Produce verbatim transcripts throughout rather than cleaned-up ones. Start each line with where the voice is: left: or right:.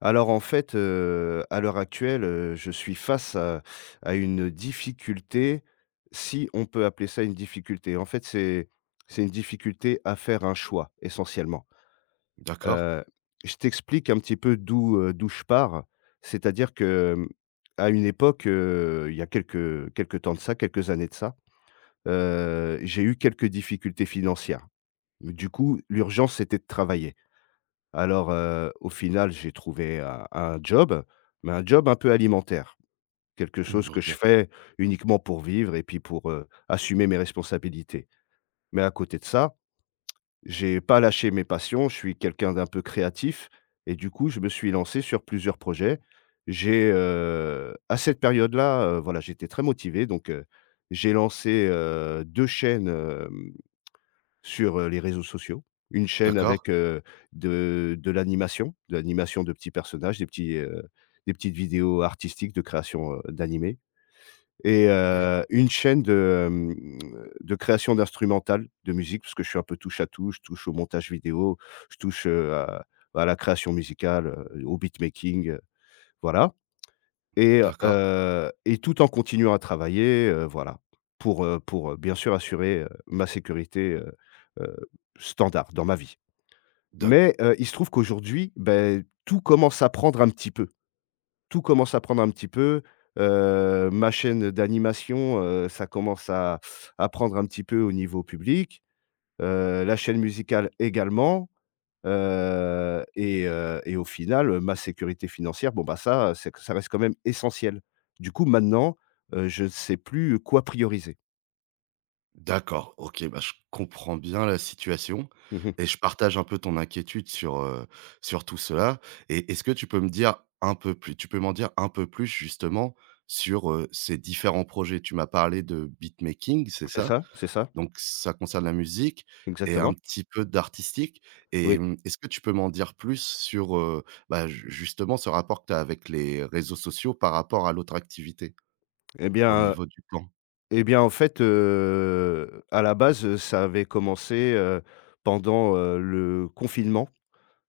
left: Alors en fait, heu, à l'heure actuelle, heu, je suis face à à une difficulté, si on peut appeler ça une difficulté. En fait, c'est c'est une difficulté à faire un choix, essentiellement.
right: D'accord.
left: Heu, je t'explique un petit peu d'où, heu, d'où je pars. C'est-à-dire que, hem, à une époque, heu, il y a quelques quelques temps de ça, quelques années de ça, heu, j'ai eu quelques difficultés financières. Du coup, l'urgence, c'était de travailler. Alors, heu, au final, j'ai trouvé un un job, mais un job un peu alimentaire. Quelque
right: Mmh.
left: chose que je
right: OK.
left: fais uniquement pour vivre et puis pour, heu, assumer mes responsabilités. Mais à côté de ça, j'ai pas lâché mes passions. Je suis quelqu'un d'un peu créatif et du coup, je me suis lancé sur plusieurs projets. J'ai, heu, à cette période-là, heu, voilà, j'étais très motivé donc, heu, j'ai lancé, heu, deux chaînes, hem sur, heu, les réseaux sociaux. Une chaîne avec,
right: D'accord
left: heu, de de l'animation, de l'animation de petits personnages, des petits, heu, des petites vidéos artistiques de création, heu, d'animés et
right: et
left: heu, une chaîne de, hem, de création d'instrumentales de musique parce que je suis un peu touche à tout. Je touche au montage vidéo, je touche, heu, à à la création musicale, heu, au beatmaking, heu, voilà. Et
right: d'accord.
left: heu et tout en continuant à travailler, heu, voilà. Pour, heu pour, heu, bien sûr assurer, heu, ma sécurité, heu heu, standard dans ma vie.
right: D'ac
left: Mais, heu, il se trouve qu'aujourd'hui, beh, tout commence à prendre un petit peu. Tout commence à prendre un petit peu, heu, ma chaîne d'animation, heu, ça commence à à prendre un petit peu au niveau public, heu, la chaîne musicale également. Heu et heu et au final, heu, ma sécurité financière, bon, bah, ça, c'est que ça reste quand même essentiel. Du coup, maintenant, heu, je ne sais plus quoi prioriser.
right: d'accord. OK, bah, je comprends bien la situation
left: Mmh.
right: et je partage un peu ton inquiétude sur, heu, sur tout cela. Et est-ce que tu peux me dire un peu plus tu peux m'en dire un peu plus justement sur, heu, ces différents projets? Tu m'as parlé de beatmaking, c'est
left: C'est
right: ça?
left: ça, c'est ça,
right: Donc ça concerne la musique et un
left: exactement.
right: petit peu d'artistique. Et
left: Oui.
right: mmh, est-ce que tu peux m'en dire plus sur, heu, bah, ju justement ce rapport que tu as avec les réseaux sociaux par rapport à l'autre activité?
left: eh
right: Au
left: bien,
right: niveau du plan.
left: eh bien, en fait, heu, à la base, ça avait commencé, heu, pendant, heu, le confinement.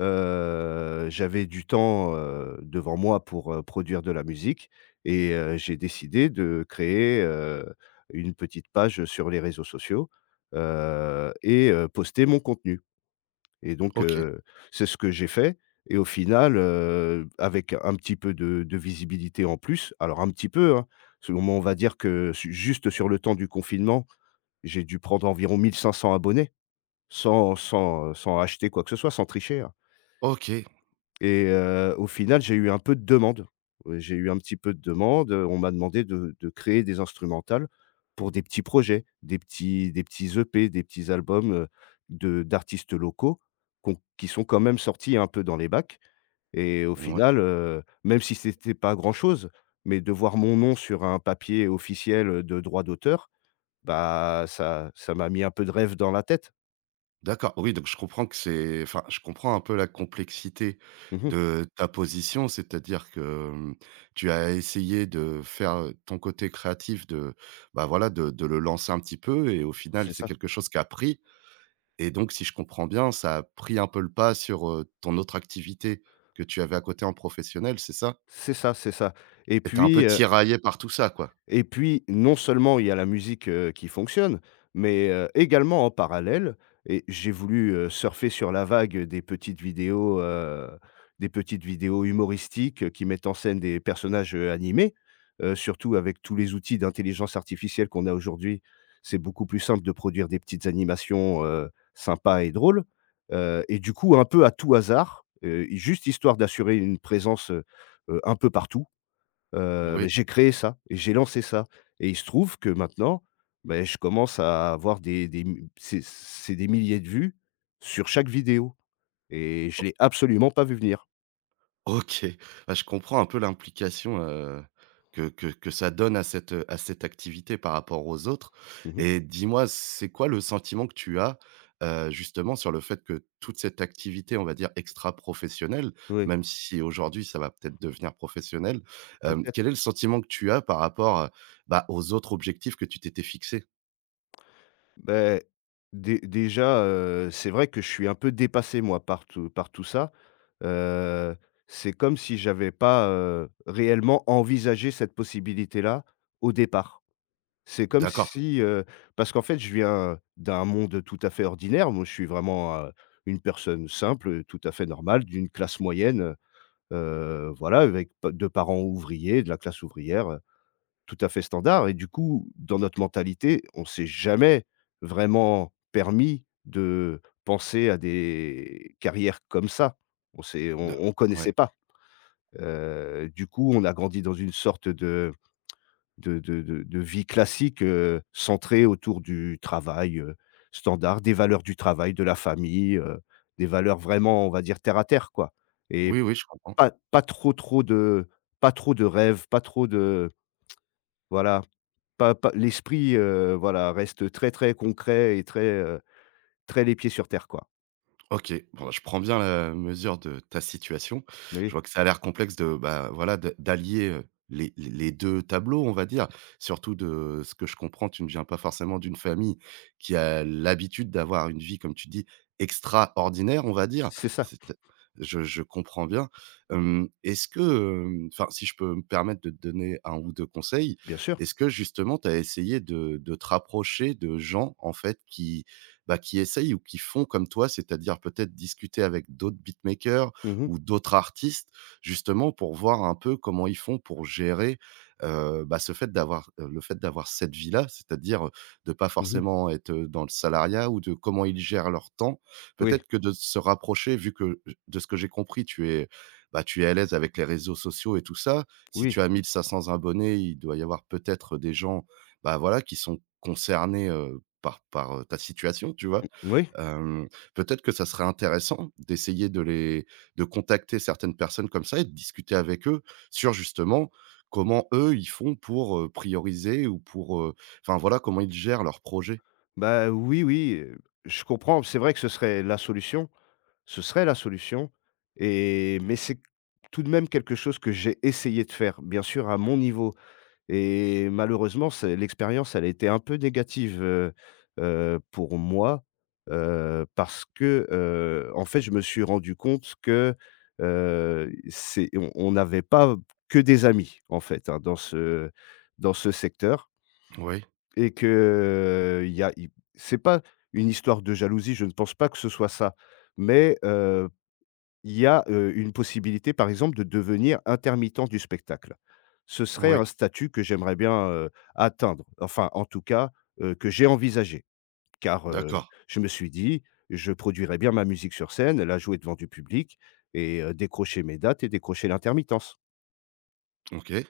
left: Heu, j'avais du temps, heu, devant moi pour, heu, produire de la musique et heu, j'ai décidé de créer, heu, une petite page sur les réseaux sociaux, heu et heu, poster mon contenu et donc
right: OK,
left: heu, c'est ce que j'ai fait et au final, heu, avec un petit peu de de visibilité en plus, alors un petit peu, hein, selon moi, on va dire que su juste sur le temps du confinement, j'ai dû prendre environ mille cinq cents abonnés sans sans, sans acheter quoi que ce soit, sans tricher, hein.
right: OK,
left: Et heu, au final, j'ai eu un peu de demande. Heu, j'ai eu un petit peu de demande, heu, on m'a demandé de de créer des instrumentales pour des petits projets, des petits des petits E P, des petits albums, heu, de d'artistes locaux qu'on qui sont quand même sortis un peu dans les bacs et au
right: ouais,
left: final, heu, même si c'était pas grand-chose, mais de voir mon nom sur un papier officiel, de droit d'auteur, bah, ça ça m'a mis un peu de rêve dans la tête.
right: d'accord. Oui, donc je comprends que c'est, enfin, je comprends un peu la complexité
left: Mmh.
right: de ta position, c'est-à-dire que, hem, tu as essayé de faire ton côté créatif, de, bah, voilà, de de le lancer un petit peu et au final,
left: C'est
right: c'est
left: ça.
right: quelque chose qui a pris. Et donc si je comprends bien, ça a pris un peu le pas sur, heu, ton autre activité que tu avais à côté en professionnel, c'est ça?
left: C'est ça, c'est ça et
right: Et tu un peu
left: puis,
right: tiraillée par tout ça, quoi?
left: et puis, non seulement il y a la musique, heu, qui fonctionne, mais, heu, également en parallèle et j'ai voulu, heu, surfer sur la vague des petites vidéos, heu, des petites vidéos humoristiques, heu, qui mettent en scène des personnages, heu, animés. Heu, surtout avec tous les outils d'intelligence artificielle qu'on a aujourd'hui, c'est beaucoup plus simple de produire des petites animations, heu, sympas et drôles. Heu et du coup, un peu à tout hasard, heu, juste histoire d'assurer une présence, heu heu, un peu partout. Heu, beh,
right: Oui.
left: j'ai créé ça et j'ai lancé ça et il se trouve que maintenant, beh, je commence à avoir des des m c'est c'est des milliers de vues sur chaque vidéo et je l'ai absolument pas vu venir.
right: OK. Bah, je comprends un peu l'implication, heu, que que que ça donne à cette, à cette activité par rapport aux autres.
left: Mmh.
right: Et dis-moi, c'est quoi le sentiment que tu as, heu, justement sur le fait que toute cette activité, on va dire extra-professionnelle,
left: Oui,
right: même si aujourd'hui ça va peut-être devenir professionnel, hem, quel
left: peut-être.
right: est le sentiment que tu as par rapport, heu, bah, aux autres objectifs que tu t'étais fixés?
left: Beh, dé déjà, heu, c'est vrai que je suis un peu dépassé moi par tout par tout ça. Heu, c'est comme si j'avais pas, heu, réellement envisagé cette possibilité-là au départ. C'est comme
right: D'accord,
left: si, heu Parce qu'en fait, je viens d'un monde tout à fait ordinaire. Moi, je suis vraiment, heu, une personne simple, heu, tout à fait normale, d'une classe moyenne, heu heu, voilà, avec pa de parents ouvriers, de la classe ouvrière, heu, tout à fait standard et du coup, dans notre mentalité, on s'est jamais vraiment permis de penser à des carrières comme ça. On s'est
right: de
left: on on connaissait
right: ouais.
left: pas. Heu, du coup, on a grandi dans une sorte de de de de de vie classique, heu, centrée autour du travail, heu, standard, des valeurs du travail, de la famille, heu, des valeurs vraiment, on va dire, terre à terre, quoi et
right: Oui, oui, je comprends.
left: pas pas trop trop de pas trop de rêves, pas trop de voilà, pas pas l'esprit, heu, voilà, reste très, très concret et très, heu, très les pieds sur terre, quoi.
right: OK, bon, bah, je prends bien la mesure de ta situation. Je
left: Oui,
right: vois que ça a l'air complexe de, bah, voilà, de d'allier, heu, les les deux tableaux, on va dire. Surtout, de ce que je comprends, tu ne viens pas forcément d'une famille qui a l'habitude d'avoir une vie, comme tu dis, extraordinaire, on va dire.
left: c'est ça,
right: C'est, je je comprends bien. Hem, est-ce que, hem, enfin, si je peux me permettre de te donner un ou deux conseils,
left: bien sûr.
right: est-ce que justement tu as essayé de de te rapprocher de gens, en fait, qui, bah, qui essayent ou qui font comme toi, c'est-à-dire peut-être discuter avec d'autres beatmakers
left: Mmh mh.
right: ou d'autres artistes, justement pour voir un peu comment ils font pour gérer, heu, bah, ce fait d'avoir, heu, le fait d'avoir cette vie-là, c'est-à-dire de pas
left: Mmh.
right: forcément être dans le salariat, ou de comment ils gèrent leur temps.
left: Oui,
right: Peut-être que de se rapprocher, vu que de ce que j'ai compris, tu es, bah, tu es à l'aise avec les réseaux sociaux et tout ça. Si
left: oui,
right: tu as mille cinq cents abonnés, il doit y avoir peut-être des gens, bah, voilà, qui sont concernés par par, heu, ta situation, tu vois?
left: oui.
right: Hem, peut-être que ça serait intéressant d'essayer de les de contacter certaines personnes comme ça et de discuter avec eux sur justement comment eux, ils font pour, heu, prioriser ou pour, heu, enfin voilà, comment ils gèrent leurs projets.
left: Bah, oui, oui, heu, je comprends. C'est vrai que ce serait la solution. Ce serait la solution et mais c'est tout de même quelque chose que j'ai essayé de faire, bien sûr à mon niveau et malheureusement, c'est l'expérience, elle a été un peu négative, heu heu, pour moi, heu, parce que, heu, en fait, je me suis rendu compte que, heu, c'est on on n'avait pas que des amis, en fait, hein, dans ce dans ce secteur
right: Oui,
left: et que euh, il y a i c'est pas une histoire de jalousie, je ne pense pas que ce soit ça, mais il y a, heu, une possibilité, par exemple, de devenir intermittent du spectacle. Ce serait
right: oui,
left: un statut que j'aimerais bien, heu, atteindre, enfin, en tout cas, heu, que j'ai envisagé. Car, heu,
right: d'accord,
left: je me suis dit: «Je produirais bien ma musique sur scène, la jouer devant du public et heu, décrocher mes dates et décrocher l'intermittence».
right: OK.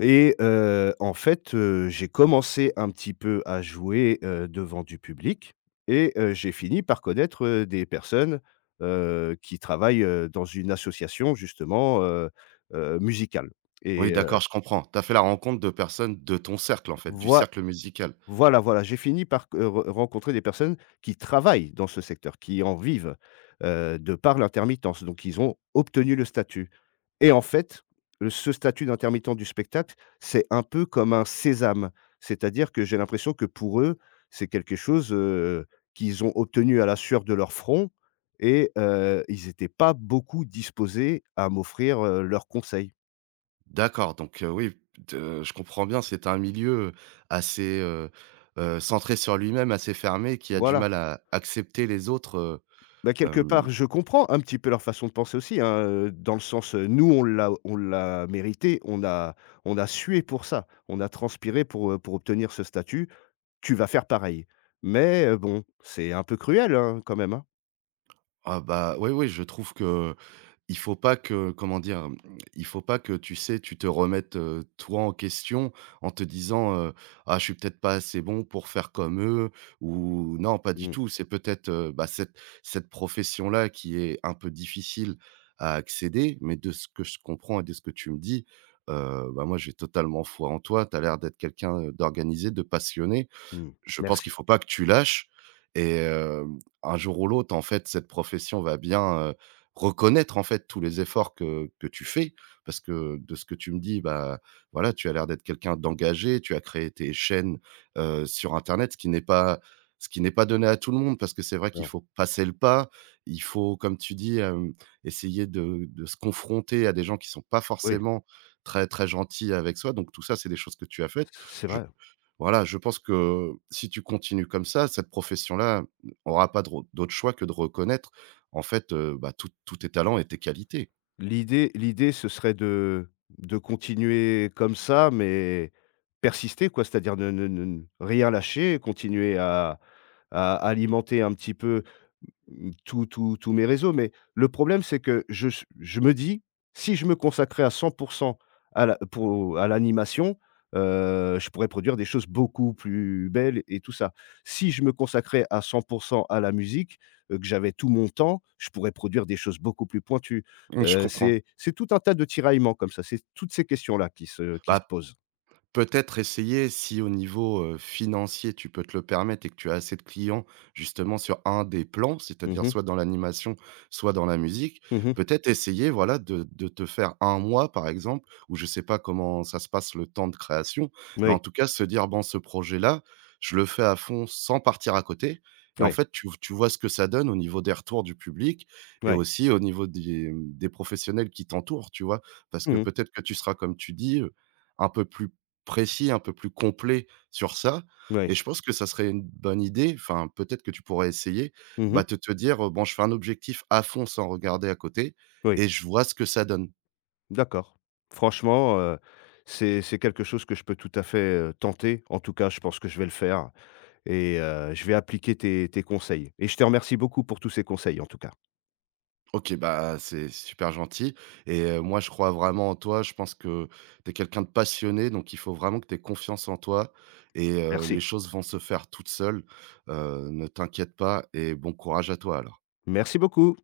left: Et heu, en fait, heu, j'ai commencé un petit peu à jouer, heu, devant du public et heu, j'ai fini par connaître, heu, des personnes, heu, qui travaillent, heu, dans une association justement, heu heu, musicale
right: Oui,
left: et heu,
right: d'accord, je comprends. Tu as fait la rencontre de personnes de ton cercle, en fait, du
left: voi
right: cercle musical.
left: voilà, voilà, j'ai fini par q re rencontrer des personnes qui travaillent dans ce secteur, qui en vivent, heu, de par l'intermittence, donc ils ont obtenu le statut et en fait, heu, ce statut d'intermittent du spectacle, c'est un peu comme un sésame. C'est-à-dire que j'ai l'impression que pour eux, c'est quelque chose, heu, qu'ils ont obtenu à la sueur de leur front et heu, ils n'étaient pas beaucoup disposés à m'offrir, heu, leurs conseils.
right: D'accord, donc heu, oui, de je comprends bien, c'est un milieu assez, heu heu, centré sur lui-même, assez fermé, qui a du
left: Voilà.
right: mal à accepter les autres,
left: Bah,
right: heu,
left: quelque
right: hem,
left: part, je comprends un petit peu leur façon de penser aussi, hein, heu, dans le sens, heu, nous, on l'a on l'a mérité, on a on a sué pour ça, on a transpiré pour, heu, pour obtenir ce statut, tu vas faire pareil. Mais, heu, bon, c'est un peu cruel, hein, quand même, hein?
right: ah bah, oui, oui, je trouve que il faut pas que, comment dire? Il faut pas que, tu sais, tu te remettes, heu, toi en question en te disant, heu: «Ah, je suis peut-être pas assez bon pour faire comme eux» ou non, pas du
left: Mmh,
right: tout. C'est peut-être, heu, bah, cette cette profession-là qui est un peu difficile à accéder, mais de ce que je comprends et de ce que tu me dis, heu, bah, moi, j'ai totalement foi en toi. Tu as l'air d'être quelqu'un d'organisé, de passionné.
left: mmh.
right: Je pense qu'il
left: Merci.
right: faut pas que tu lâches. Et hem, un jour ou l'autre, en fait, cette profession va bien, heu, reconnaître, en fait, tous les efforts que que tu fais. Parce que de ce que tu me dis, bah, voilà, tu as l'air d'être quelqu'un d'engagé, tu as créé tes chaînes, heu, sur internet, ce qui n'est pas, ce qui n'est pas donné à tout le monde. Parce que c'est vrai qu'il
left: Non,
right: faut passer le pas, il faut, comme tu dis, hem, essayer de de se confronter à des gens qui sont pas
left: oui,
right: forcément très, très gentils avec soi. Donc tout ça, c'est des choses que tu as faites.
left: c c'est
right: Je
left: vrai.
right: Voilà, je pense que si tu continues comme ça, cette profession-là aura pas de re d'autre choix que de reconnaître, en fait, heu, bah, tous tous tes talents et tes qualités.
left: L'idée l'idée, ce serait de de continuer comme ça, mais persister, quoi, c'est-à-dire ne ne ne rien lâcher, continuer à à alimenter un petit peu. Mmh, tous tous tous mes réseaux, mais le problème, c'est que je s je me dis: «Si je me consacrais à cent à la pour à l'animation, heu, je pourrais produire des choses beaucoup plus belles et tout ça. Si je me consacrais à cent à la musique, heu, que j'avais tout mon temps, je pourrais produire des choses beaucoup plus pointues».
right: Mmh, je
left: Heu,
right: comprends.
left: c'est c'est tout un tas de tiraillements comme ça, c'est toutes ces questions-là qui se qui se
right: Bah,
left: posent.
right: peut-être essayer, si au niveau, heu, financier, tu peux te le permettre et que tu as assez de clients justement sur un des plans,
left: Mmh
right: c'est-à-dire
left: mh.
right: soit dans l'animation, soit dans la musique.
left: Mmh.
right: Peut-être essayer, voilà, de de te faire un mois, par exemple, où je sais pas comment ça se passe le temps de création, mais
left: Oui.
right: en tout cas se dire: «Bon, ce projet-là, je le fais à fond sans partir à côté», et en
left: Oui.
right: fait, tu tu vois ce que ça donne au niveau des retours du public et
left: Ouais.
right: aussi au niveau des, mmh, des professionnels qui t'entourent, tu vois? Parce que
left: Mmh.
right: peut-être que tu seras, comme tu dis, un peu plus précis, un peu plus complet sur ça. Et
left: Oui.
right: je pense que ça serait une bonne idée, enfin, peut-être que tu pourrais essayer,
left: Mmh.
right: bah, de te dire: euh, «Bon, je fais un objectif à fond sans regarder à côté
left: Oui.
right: et je vois ce que ça donne».
left: D'accord. Franchement, heu, c'est c'est quelque chose que je peux tout à fait, heu, tenter. En tout cas, je pense que je vais le faire et heu, je vais appliquer tes tes conseils et je te remercie beaucoup pour tous ces conseils, en tout cas.
right: OK, bah, c'est super gentil. Et heu, moi, je crois vraiment en toi. Je pense que tu es quelqu'un de passionné, donc il faut vraiment que tu aies confiance en toi et heu, les
left: Merci.
right: choses vont se faire toutes seules. Heu, ne t'inquiète pas et bon courage à toi alors.
left: Merci beaucoup.